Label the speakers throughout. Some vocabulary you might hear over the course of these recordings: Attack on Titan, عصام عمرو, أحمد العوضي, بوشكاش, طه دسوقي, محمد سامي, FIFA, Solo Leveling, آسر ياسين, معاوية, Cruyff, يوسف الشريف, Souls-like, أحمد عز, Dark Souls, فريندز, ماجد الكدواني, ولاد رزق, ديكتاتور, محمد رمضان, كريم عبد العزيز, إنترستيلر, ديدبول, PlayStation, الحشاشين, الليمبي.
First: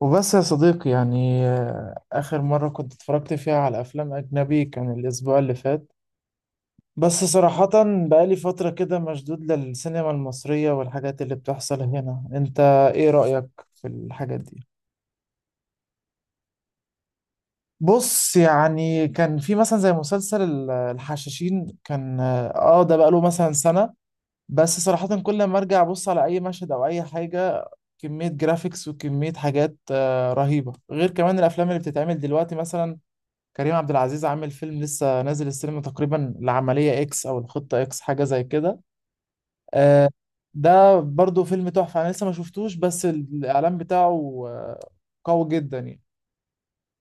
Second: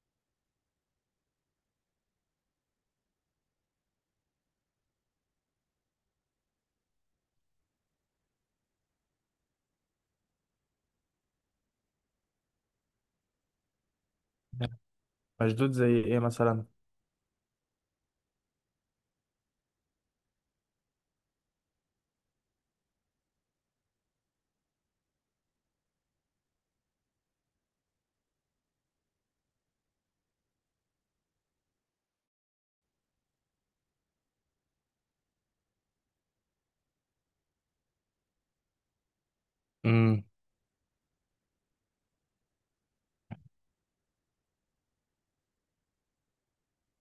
Speaker 1: وبس يا صديقي آخر مرة كنت اتفرجت فيها على أفلام أجنبي كان الأسبوع اللي فات. بس صراحة بقالي فترة كده مشدود للسينما المصرية والحاجات اللي بتحصل هنا. أنت إيه رأيك في الحاجات دي؟
Speaker 2: مشدود زي ايه مثلا؟
Speaker 1: بص يعني كان في مثلا زي مسلسل الحشاشين كان، آه ده بقاله مثلا سنة. بس صراحة كل ما أرجع أبص على أي مشهد أو أي حاجة، كمية جرافيكس وكمية حاجات رهيبة، غير كمان الأفلام اللي بتتعمل دلوقتي. مثلا كريم عبد العزيز عامل فيلم لسه نازل السينما تقريبا، العملية اكس او الخطة اكس حاجة زي كده. آه،
Speaker 2: امم
Speaker 1: ده برضو فيلم تحفة، انا لسه ما شفتوش، بس الاعلان بتاعه قوي جدا يعني.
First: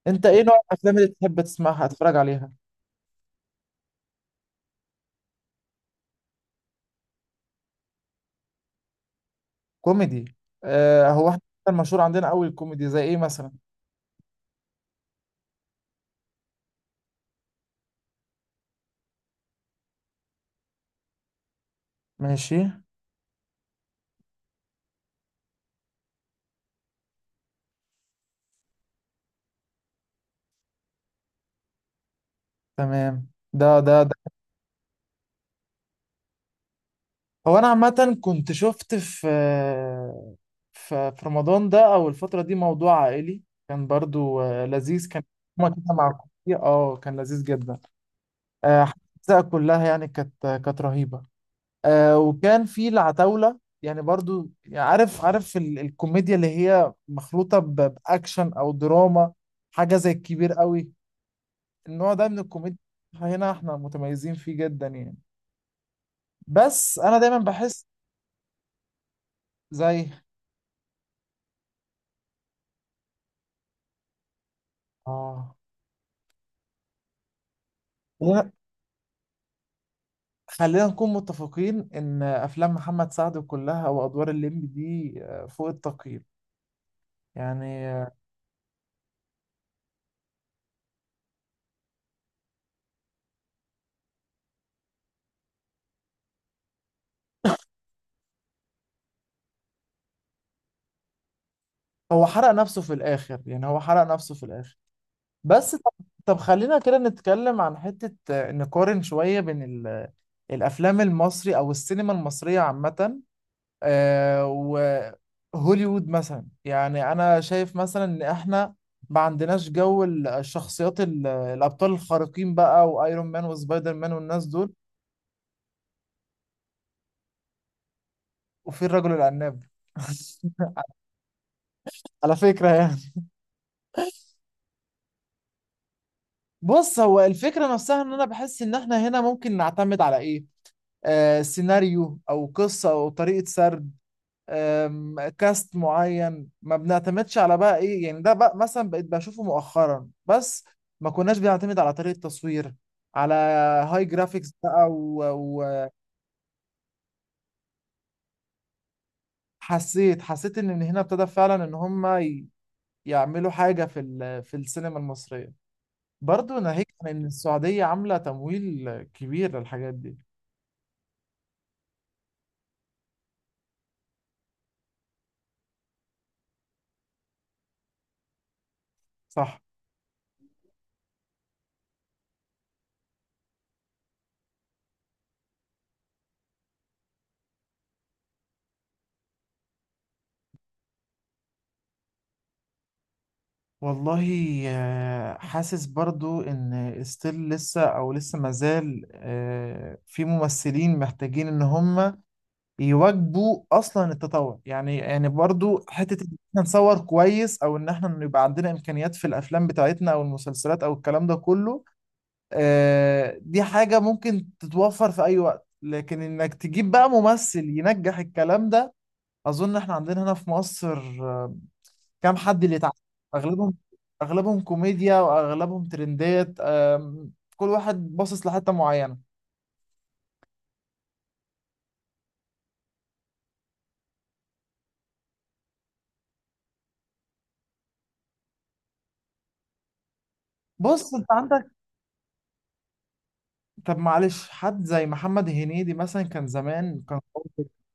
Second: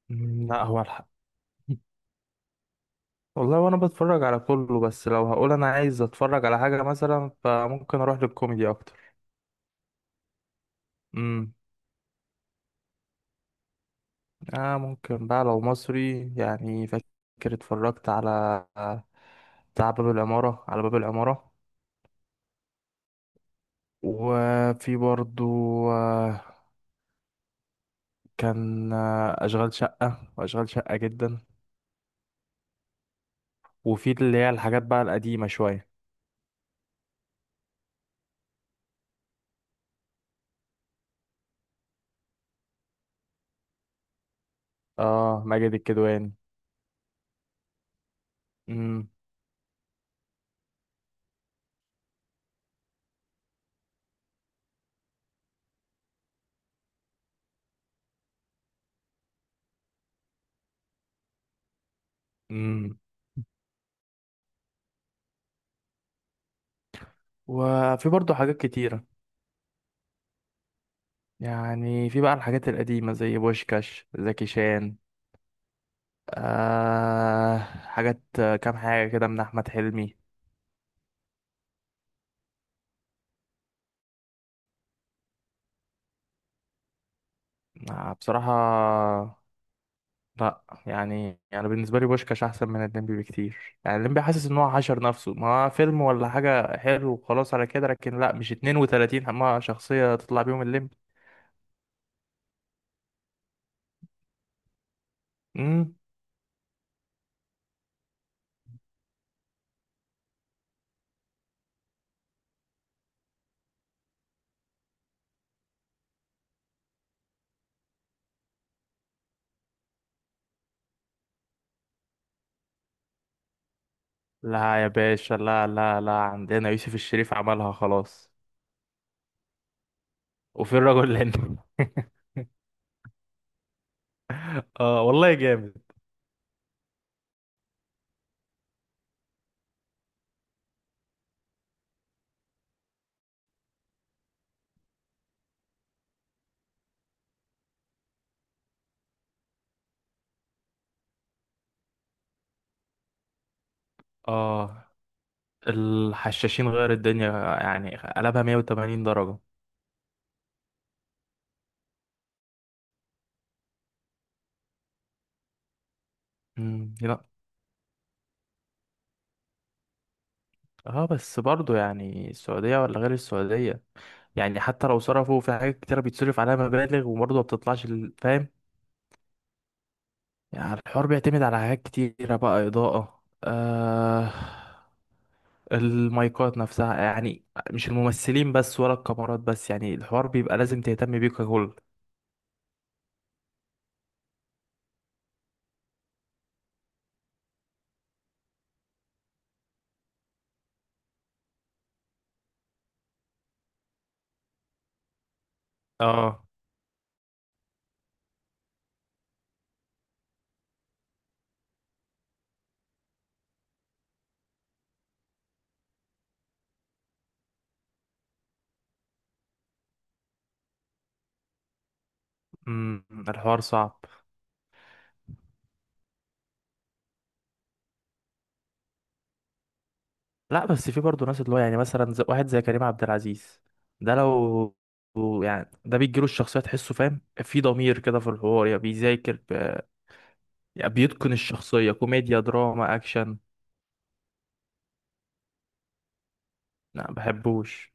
Speaker 1: انت ايه نوع
Speaker 2: لا، هو
Speaker 1: الافلام اللي
Speaker 2: الحق،
Speaker 1: بتحب تسمعها تتفرج عليها؟
Speaker 2: والله وانا بتفرج على كله، بس لو هقول انا عايز اتفرج على حاجة مثلا فممكن اروح للكوميدي اكتر.
Speaker 1: كوميدي، هو احنا
Speaker 2: امم
Speaker 1: مشهور عندنا قوي الكوميدي، زي ايه مثلا؟
Speaker 2: اه، ممكن بقى لو مصري، يعني فاكر اتفرجت على بتاع باب العمارة، على باب العمارة.
Speaker 1: ماشي.
Speaker 2: وفي برضو آه، كان أشغال شقة وأشغال شقة جدا.
Speaker 1: تمام. ده ده
Speaker 2: وفي
Speaker 1: ده
Speaker 2: اللي هي الحاجات بقى القديمة شوية.
Speaker 1: هو انا عامة كنت شفت في، ففي رمضان ده او الفتره دي، موضوع عائلي، كان برضو لذيذ كان.
Speaker 2: اه،
Speaker 1: هما
Speaker 2: ماجد
Speaker 1: كده مع
Speaker 2: الكدواني.
Speaker 1: كوفي، اه كان لذيذ جدا. آه، الاجزاء كلها يعني كانت رهيبه. وكان في العتاوله يعني، برضو يعني، عارف الكوميديا اللي هي مخلوطه باكشن او دراما، حاجه زي الكبير قوي. النوع ده من الكوميديا
Speaker 2: امم
Speaker 1: هنا احنا متميزين فيه جدا يعني. بس انا دايما بحس
Speaker 2: وفي برضه حاجات كتيرة،
Speaker 1: زي
Speaker 2: يعني في بقى الحاجات القديمة زي بوشكاش زكي شان،
Speaker 1: اه،
Speaker 2: آه حاجات، كام حاجة كده من أحمد حلمي.
Speaker 1: خلينا نكون متفقين ان افلام محمد سعد كلها او ادوار الليمبي دي فوق التقييم يعني.
Speaker 2: آه بصراحة، لا يعني بالنسبة لي بوشكاش أحسن من الليمبي بكتير، يعني الليمبي حاسس إن هو حشر نفسه، ما هو فيلم ولا حاجة حلو وخلاص، على كده لكن لا، مش 32 ما شخصية تطلع بيهم الليمبي.
Speaker 1: هو حرق نفسه في الاخر، يعني هو حرق نفسه في الاخر. بس
Speaker 2: مم؟
Speaker 1: طب، طب خلينا كده نتكلم عن حتة، نقارن شوية بين الافلام المصري او السينما المصرية عامة، آه، وهوليوود مثلا. يعني انا شايف مثلا ان احنا ما عندناش جو الشخصيات، الابطال الخارقين بقى، وايرون مان وسبايدر مان والناس دول،
Speaker 2: لا يا باشا، لا لا لا، عندنا يوسف الشريف عملها خلاص.
Speaker 1: وفي الرجل العناب.
Speaker 2: وفي الرجل الهندي.
Speaker 1: على فكرة يعني.
Speaker 2: اه والله جامد.
Speaker 1: بص، هو الفكرة نفسها ان انا بحس ان احنا هنا ممكن نعتمد على ايه؟ آه سيناريو او قصة او طريقة سرد، كاست معين. ما بنعتمدش على بقى ايه يعني ده بقى مثلا بقيت بشوفه مؤخرا، بس ما كناش بنعتمد على طريقة تصوير، على هاي جرافيكس بقى
Speaker 2: اه الحشاشين غير الدنيا، يعني قلبها 180 درجة.
Speaker 1: وحسيت، حسيت ان من هنا ابتدى فعلا ان هم يعملوا حاجة في في السينما المصرية. برضه ناهيك عن ان
Speaker 2: لا،
Speaker 1: السعودية عاملة تمويل كبير للحاجات دي.
Speaker 2: اه، بس برضو يعني السعودية ولا غير السعودية، يعني حتى لو صرفوا في حاجات كتيرة بيتصرف عليها مبالغ وبرضه ما بتطلعش فاهم.
Speaker 1: صح.
Speaker 2: يعني الحوار بيعتمد على حاجات كتيرة بقى، إضاءة، المايكات نفسها يعني، مش الممثلين بس ولا الكاميرات بس، يعني الحوار بيبقى لازم تهتم بيه ككل.
Speaker 1: والله، حاسس برضو ان ستيل لسه، او لسه مازال في ممثلين محتاجين ان هم يواجبوا اصلا التطور، يعني يعني برضو حتة ان
Speaker 2: اه.
Speaker 1: احنا نصور كويس، او ان احنا يبقى عندنا امكانيات في الافلام بتاعتنا او المسلسلات او الكلام ده كله. دي حاجة ممكن تتوفر في اي وقت، لكن انك تجيب بقى ممثل ينجح الكلام ده، اظن احنا عندنا هنا في مصر آه، كام حد اللي تع...
Speaker 2: الحوار
Speaker 1: اغلبهم،
Speaker 2: صعب.
Speaker 1: اغلبهم كوميديا واغلبهم ترندات. كل واحد باصص لحته معينه.
Speaker 2: لا بس في برضه ناس، اللي هو يعني مثلا زي واحد زي كريم عبد العزيز، ده لو يعني ده بيجيله الشخصية تحسه فاهم، في ضمير كده في الحوار، يعني يعني
Speaker 1: بص انت
Speaker 2: بيتقن
Speaker 1: عندك،
Speaker 2: الشخصية، كوميديا دراما أكشن.
Speaker 1: طب معلش حد زي محمد هنيدي مثلا كان زمان
Speaker 2: لا
Speaker 1: كان قوي.
Speaker 2: بحبوش.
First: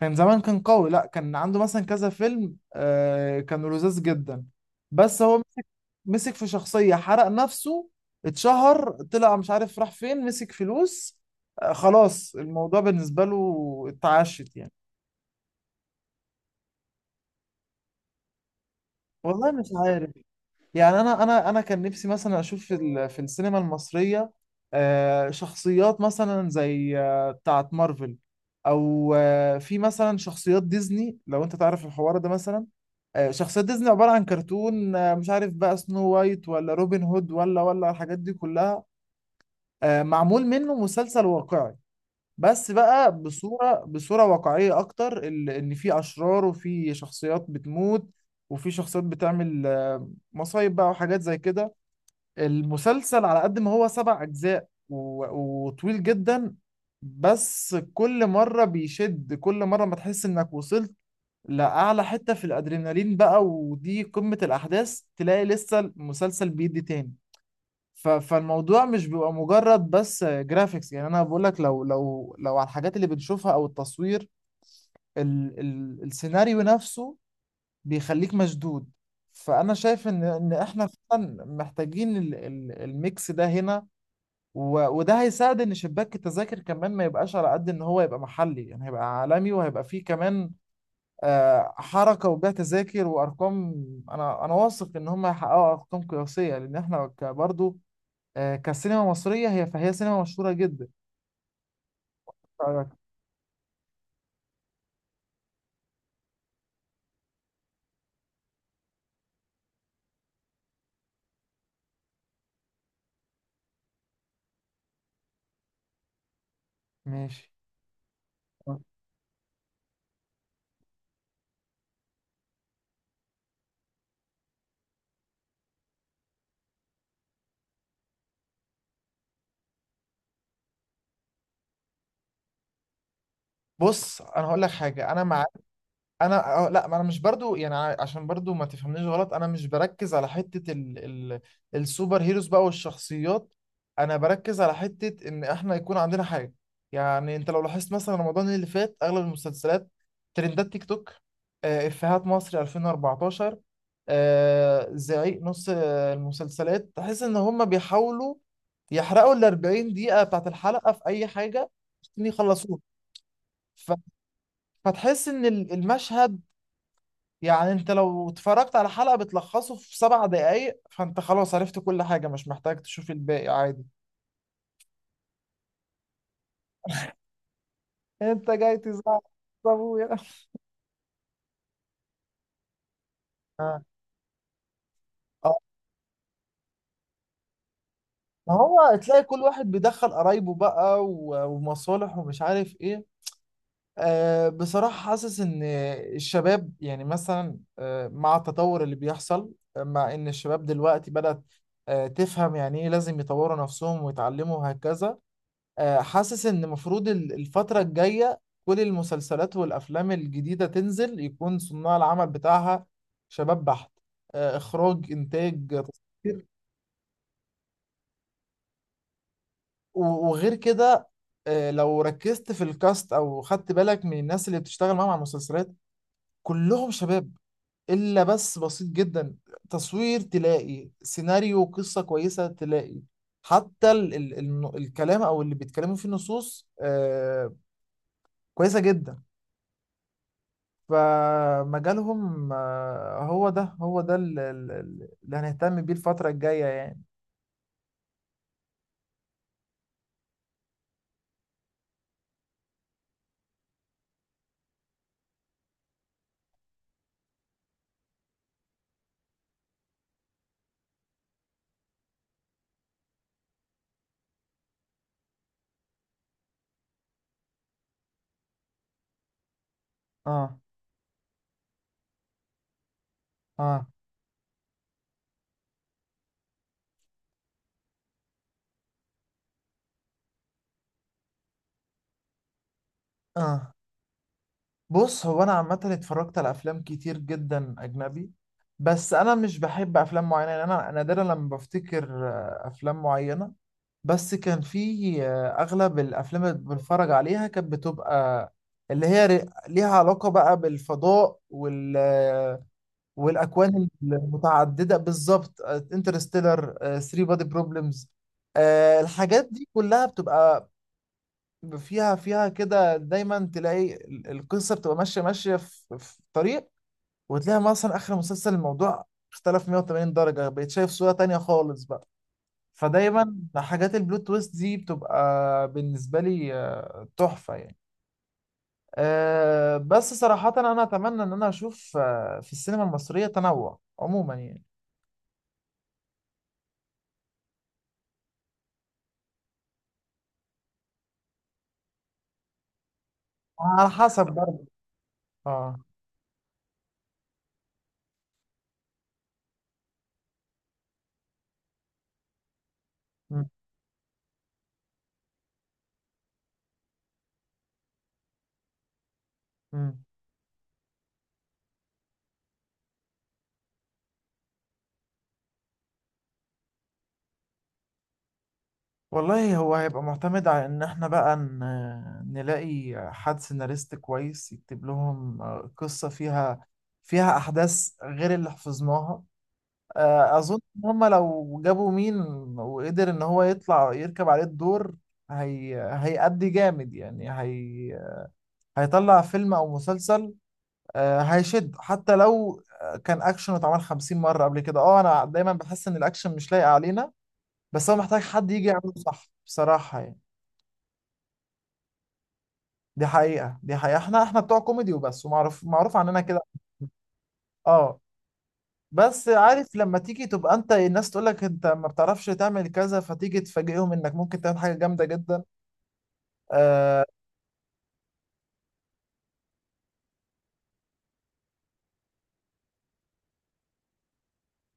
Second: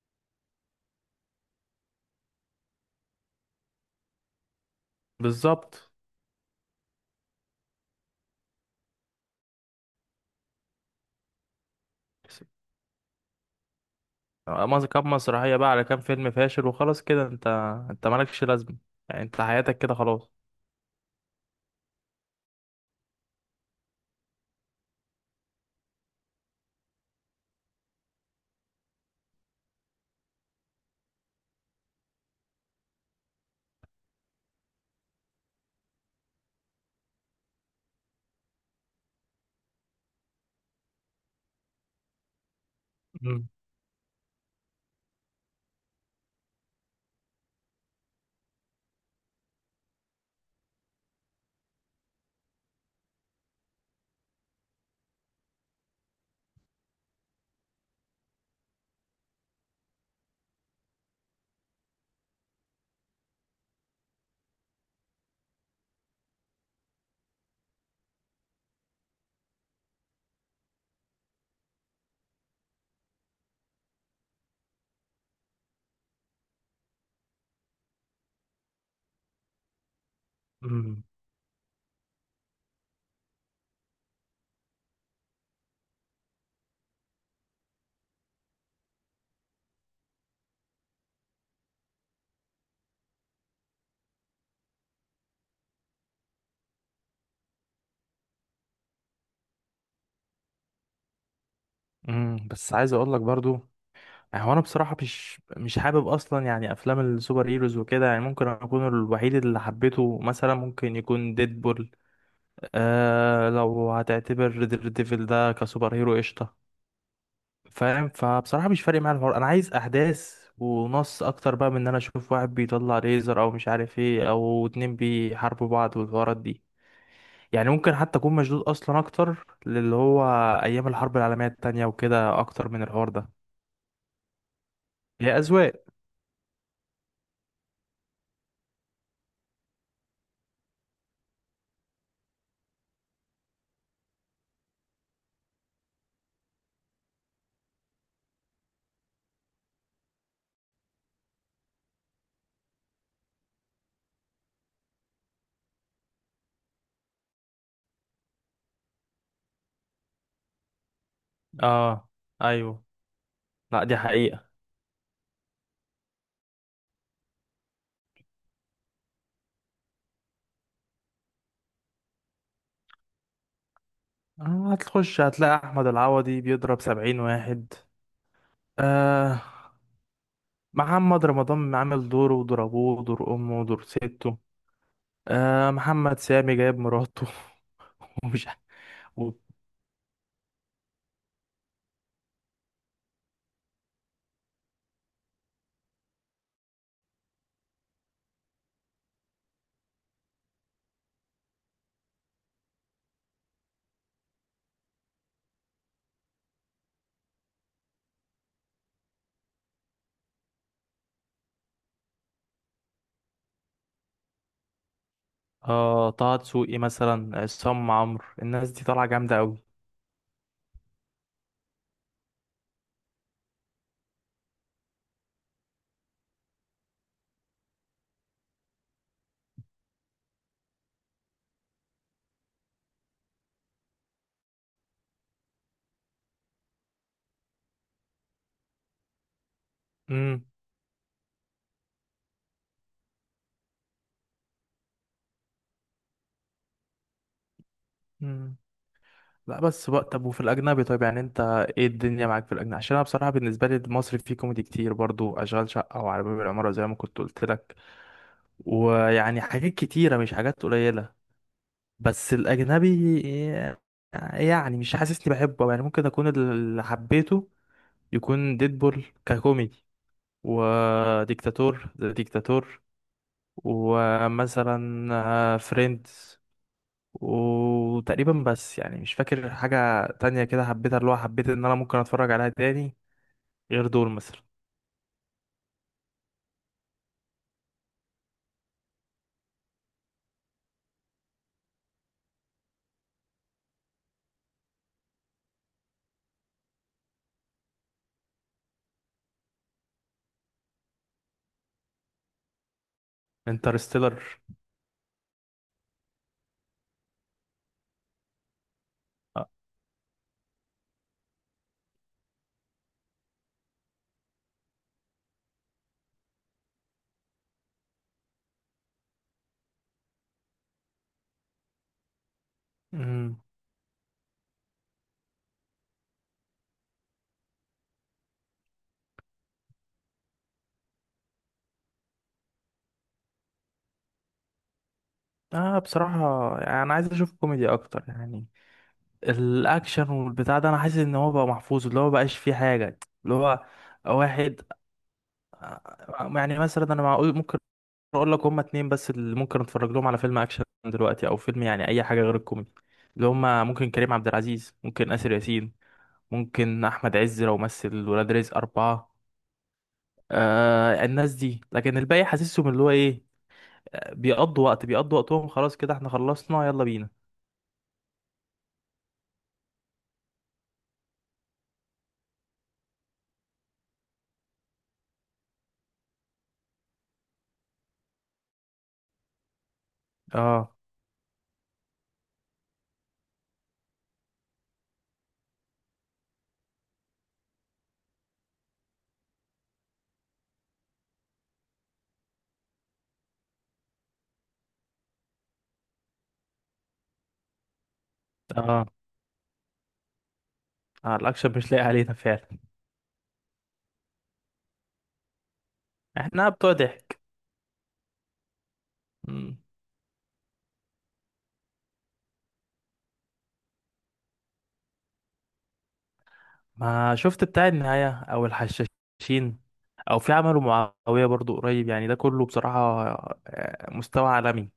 Speaker 1: كان زمان كان قوي. لا كان عنده مثلا كذا فيلم كانوا لذاذ جدا، بس هو مسك،
Speaker 2: بالظبط.
Speaker 1: مسك في شخصيه، حرق نفسه، اتشهر، طلع مش عارف راح فين، مسك فلوس، خلاص
Speaker 2: بس-
Speaker 1: الموضوع بالنسبه له اتعشت يعني.
Speaker 2: كام مسرحية بقى على كام فيلم فاشل وخلاص كده انت مالكش لازمة، يعني انت
Speaker 1: والله مش
Speaker 2: حياتك كده
Speaker 1: عارف،
Speaker 2: خلاص.
Speaker 1: يعني انا كان نفسي مثلا اشوف في في السينما المصريه شخصيات مثلا زي بتاعه مارفل، او في مثلا شخصيات ديزني. لو انت تعرف الحوار ده مثلا، شخصيات ديزني عباره عن كرتون، مش عارف بقى سنو وايت ولا روبن هود ولا الحاجات دي كلها، معمول منه مسلسل واقعي، بس بقى
Speaker 2: مم.
Speaker 1: بصورة واقعية أكتر، إن في أشرار وفي شخصيات بتموت، وفي شخصيات بتعمل مصايب بقى وحاجات زي كده. المسلسل على قد ما هو سبع أجزاء وطويل جدا، بس كل مرة بيشد. كل مرة ما تحس إنك وصلت لأعلى حتة في الأدرينالين بقى ودي قمة الأحداث، تلاقي لسه المسلسل بيدي تاني. فالموضوع مش بيبقى مجرد بس جرافيكس، يعني انا بقول لك لو لو على الحاجات اللي بنشوفها او التصوير، ال السيناريو نفسه بيخليك مشدود. فانا شايف ان احنا
Speaker 2: مم.
Speaker 1: فعلا محتاجين ال الميكس ده هنا، وده هيساعد ان شباك التذاكر كمان ما يبقاش على قد ان هو يبقى محلي، يعني هيبقى عالمي وهيبقى فيه كمان حركة وبيع تذاكر وارقام. انا واثق ان هم هيحققوا ارقام قياسية، لان احنا برضه كسينما مصرية هي، فهي سينما مشهورة جدا.
Speaker 2: مم. بس
Speaker 1: رأيك؟
Speaker 2: عايز اقول لك برضو، يعني هو انا بصراحه مش حابب اصلا يعني افلام السوبر هيروز وكده، يعني ممكن اكون الوحيد اللي حبيته مثلا ممكن يكون ديدبول. آه لو هتعتبر دير ديفل ده كسوبر هيرو قشطه.
Speaker 1: ماشي.
Speaker 2: فاهم، فبصراحه مش فارق معايا الحوار، انا عايز احداث ونص اكتر بقى من ان انا اشوف واحد بيطلع ليزر او مش عارف ايه، او اتنين بيحاربوا بعض والحوارات دي، يعني ممكن حتى اكون مشدود اصلا اكتر للي هو ايام الحرب العالميه التانية وكده اكتر من الحوار ده.
Speaker 1: بص انا هقول لك حاجة، انا
Speaker 2: هي
Speaker 1: مع،
Speaker 2: اذواق.
Speaker 1: انا لا، ما انا مش برضو يعني عشان برضو ما تفهمنيش غلط، انا مش بركز على حتة ال السوبر هيروز بقى والشخصيات، انا بركز على حتة ان احنا يكون عندنا حاجة. يعني انت لو لاحظت مثلا رمضان اللي فات اغلب المسلسلات ترندات تيك توك، افيهات مصر 2014، زعيق، نص المسلسلات تحس ان هم بيحاولوا يحرقوا ال 40 دقيقة بتاعت الحلقة في اي حاجة
Speaker 2: اه.
Speaker 1: عشان يخلصوها.
Speaker 2: ايوه. لا،
Speaker 1: ف-
Speaker 2: دي حقيقة.
Speaker 1: فتحس ان المشهد، يعني انت لو اتفرجت على حلقة بتلخصه في سبع دقايق، فانت خلاص عرفت كل حاجة، مش محتاج تشوف الباقي عادي.
Speaker 2: هتخش هتلاقي أحمد العوضي بيضرب 70 واحد.
Speaker 1: انت جاي تزعق
Speaker 2: آه
Speaker 1: ابويا.
Speaker 2: محمد رمضان عامل دوره وضربوه ودور أمه ودور
Speaker 1: اه.
Speaker 2: سته.
Speaker 1: اه.
Speaker 2: آه محمد سامي جايب مراته. ومش
Speaker 1: ما
Speaker 2: عارف.
Speaker 1: هو تلاقي
Speaker 2: و-
Speaker 1: كل واحد بيدخل قرايبه بقى ومصالح ومش عارف ايه. أه بصراحة حاسس ان الشباب، يعني مثلا أه مع التطور اللي بيحصل، مع ان الشباب دلوقتي بدأت أه تفهم يعني ايه لازم يطوروا نفسهم ويتعلموا وهكذا، حاسس ان المفروض الفترة الجاية كل المسلسلات والافلام الجديدة تنزل يكون صناع العمل بتاعها شباب بحت، اخراج انتاج
Speaker 2: آه طه
Speaker 1: تصوير.
Speaker 2: دسوقي مثلا، عصام عمرو، الناس دي طالعة جامدة أوي.
Speaker 1: وغير كده لو ركزت في الكاست او خدت بالك من الناس اللي بتشتغل معاهم على المسلسلات كلهم شباب، الا بس بسيط جدا. تصوير تلاقي، سيناريو قصة كويسة تلاقي، حتى ال الكلام او اللي بيتكلموا فيه النصوص كويسة جدا.
Speaker 2: مم.
Speaker 1: فمجالهم هو ده اللي هنهتم بيه الفترة الجاية يعني.
Speaker 2: مم. لا بس بقى طب، وفي الاجنبي طيب يعني، انت ايه الدنيا معاك في الاجنبي؟ عشان انا بصراحه بالنسبه لي المصري فيه كوميدي كتير برضو، اشغال شقه وعلى باب العماره زي ما كنت قلت لك، ويعني حاجات كتيره مش حاجات قليله. بس الاجنبي يعني مش حاسسني بحبه، يعني ممكن اكون اللي حبيته يكون ديدبول ككوميدي،
Speaker 1: اه.
Speaker 2: وديكتاتور ذا ديكتاتور،
Speaker 1: اه.
Speaker 2: ومثلا فريندز. وتقريبا بس، يعني مش فاكر حاجة تانية كده حبيتها، اللي هو حبيت ان انا ممكن اتفرج عليها تاني
Speaker 1: اه،
Speaker 2: غير دول مثلا.
Speaker 1: بص هو انا عامة اتفرجت على افلام كتير جدا اجنبي، بس انا مش بحب افلام معينة، يعني انا نادرا لما بفتكر افلام معينة. بس كان في اغلب الافلام اللي بنتفرج عليها كانت بتبقى اللي هي ليها علاقة بقى بالفضاء وال والاكوان
Speaker 2: انترستيلر.
Speaker 1: المتعدده بالظبط. انترستيلر، 3 بادي بروبلمز، الحاجات
Speaker 2: اه.
Speaker 1: دي كلها بتبقى فيها كده. دايما تلاقي القصه بتبقى ماشيه في في طريق، وتلاقي مثلا اخر مسلسل الموضوع اختلف 180 درجه، بقيت شايف صوره تانية خالص بقى. فدايما
Speaker 2: مم.
Speaker 1: حاجات البلوت تويست دي بتبقى بالنسبه لي تحفه يعني. بس صراحه انا اتمنى ان انا اشوف في السينما المصريه تنوع عموما يعني.
Speaker 2: بصراحة يعني انا عايز اشوف كوميدي اكتر يعني، الاكشن والبتاع ده انا حاسس ان هو بقى محفوظ، اللي هو مبقاش فيه حاجة اللي هو
Speaker 1: على حسب.
Speaker 2: واحد.
Speaker 1: اه.
Speaker 2: يعني مثلا انا معقول ممكن اقول لك هما اتنين بس اللي ممكن اتفرج لهم على فيلم اكشن دلوقتي، او فيلم يعني اي حاجة غير الكوميدي، اللي
Speaker 1: مم.
Speaker 2: هما ممكن كريم عبد العزيز، ممكن آسر ياسين، ممكن احمد عز لو مثل ولاد رزق 4.
Speaker 1: مم.
Speaker 2: آه الناس دي، لكن الباقي حاسسهم اللي هو ايه، بيقضوا وقت بيقضوا وقتهم، خلاص كده احنا خلصنا يلا بينا.
Speaker 1: والله هو هيبقى معتمد على ان احنا بقى نلاقي حد سيناريست كويس يكتب لهم قصة فيها، فيها احداث غير اللي حفظناها. اظن
Speaker 2: اه.
Speaker 1: ان هم لو جابوا مين وقدر ان هو يطلع يركب عليه الدور، هيأدي جامد يعني. هيطلع فيلم او مسلسل هيشد حتى لو كان اكشن اتعمل 50 مرة قبل كده. اه انا دايما بحس ان الاكشن مش لايق علينا، بس هو محتاج حد يجي
Speaker 2: اه,
Speaker 1: يعمله صح بصراحة يعني.
Speaker 2: الاكشن مش لاقي علينا فعلا.
Speaker 1: دي حقيقة. دي حقيقة. احنا، احنا بتوع كوميدي وبس، ومعروف، معروف عننا كده.
Speaker 2: احنا بتوع ضحك.
Speaker 1: اه. بس
Speaker 2: مم.
Speaker 1: عارف لما تيجي تبقى انت، الناس تقول لك انت ما بتعرفش تعمل كذا، فتيجي تفاجئهم انك ممكن تعمل حاجة جامدة جدا. آه.
Speaker 2: ما شفت بتاع النهاية او الحشاشين، او في عمله معاوية برضو قريب، يعني ده كله بصراحة مستوى عالمي.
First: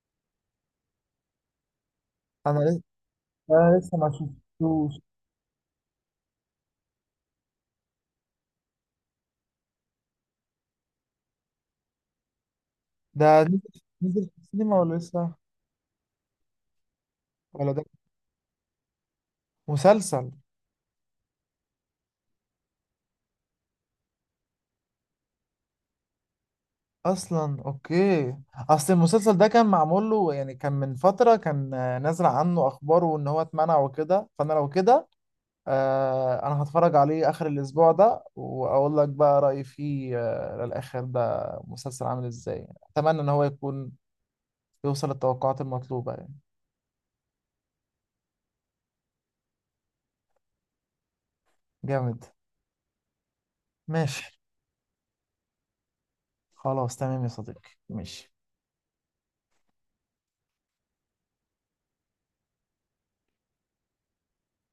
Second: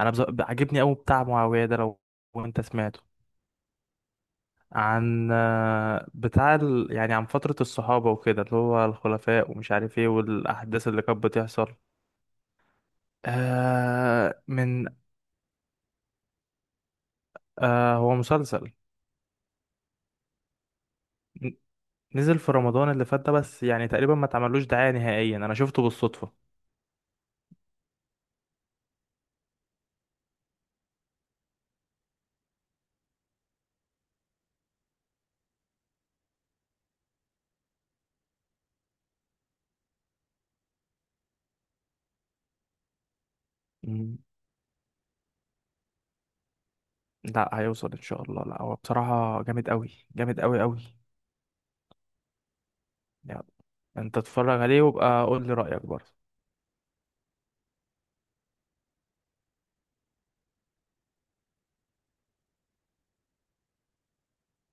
Speaker 2: عاجبني قوي بتاع معاوية ده، لو
Speaker 1: انا
Speaker 2: انت
Speaker 1: لسه،
Speaker 2: سمعته،
Speaker 1: انا لسه ما شفتوش.
Speaker 2: عن يعني عن فترة الصحابة وكده اللي هو الخلفاء ومش عارف ايه، والأحداث اللي كانت بتحصل
Speaker 1: ده نزل، نزل في
Speaker 2: آه
Speaker 1: السينما
Speaker 2: من
Speaker 1: ولا لسه، ولا ده
Speaker 2: آه هو مسلسل.
Speaker 1: مسلسل؟
Speaker 2: ن- نزل في رمضان اللي فات ده بس، يعني تقريبا ما اتعملوش دعاية نهائيا، أنا شفته بالصدفة.
Speaker 1: اصلا اوكي، اصل المسلسل ده كان معمول له، يعني كان من فترة كان نازل عنه اخباره ان هو اتمنع وكده، فانا لو كده آه انا هتفرج عليه اخر الاسبوع ده واقول لك بقى رايي فيه. آه للاخر ده مسلسل عامل ازاي، اتمنى ان هو يكون
Speaker 2: مم.
Speaker 1: يوصل للتوقعات المطلوبه يعني.
Speaker 2: لا، هيوصل إن شاء الله، لا هو بصراحة جامد أوي جامد أوي أوي.
Speaker 1: جامد.
Speaker 2: يعني أنت
Speaker 1: ماشي.
Speaker 2: اتفرج عليه وابقى قول لي رأيك برضه.
Speaker 1: خلاص تمام يا صديقي، ماشي.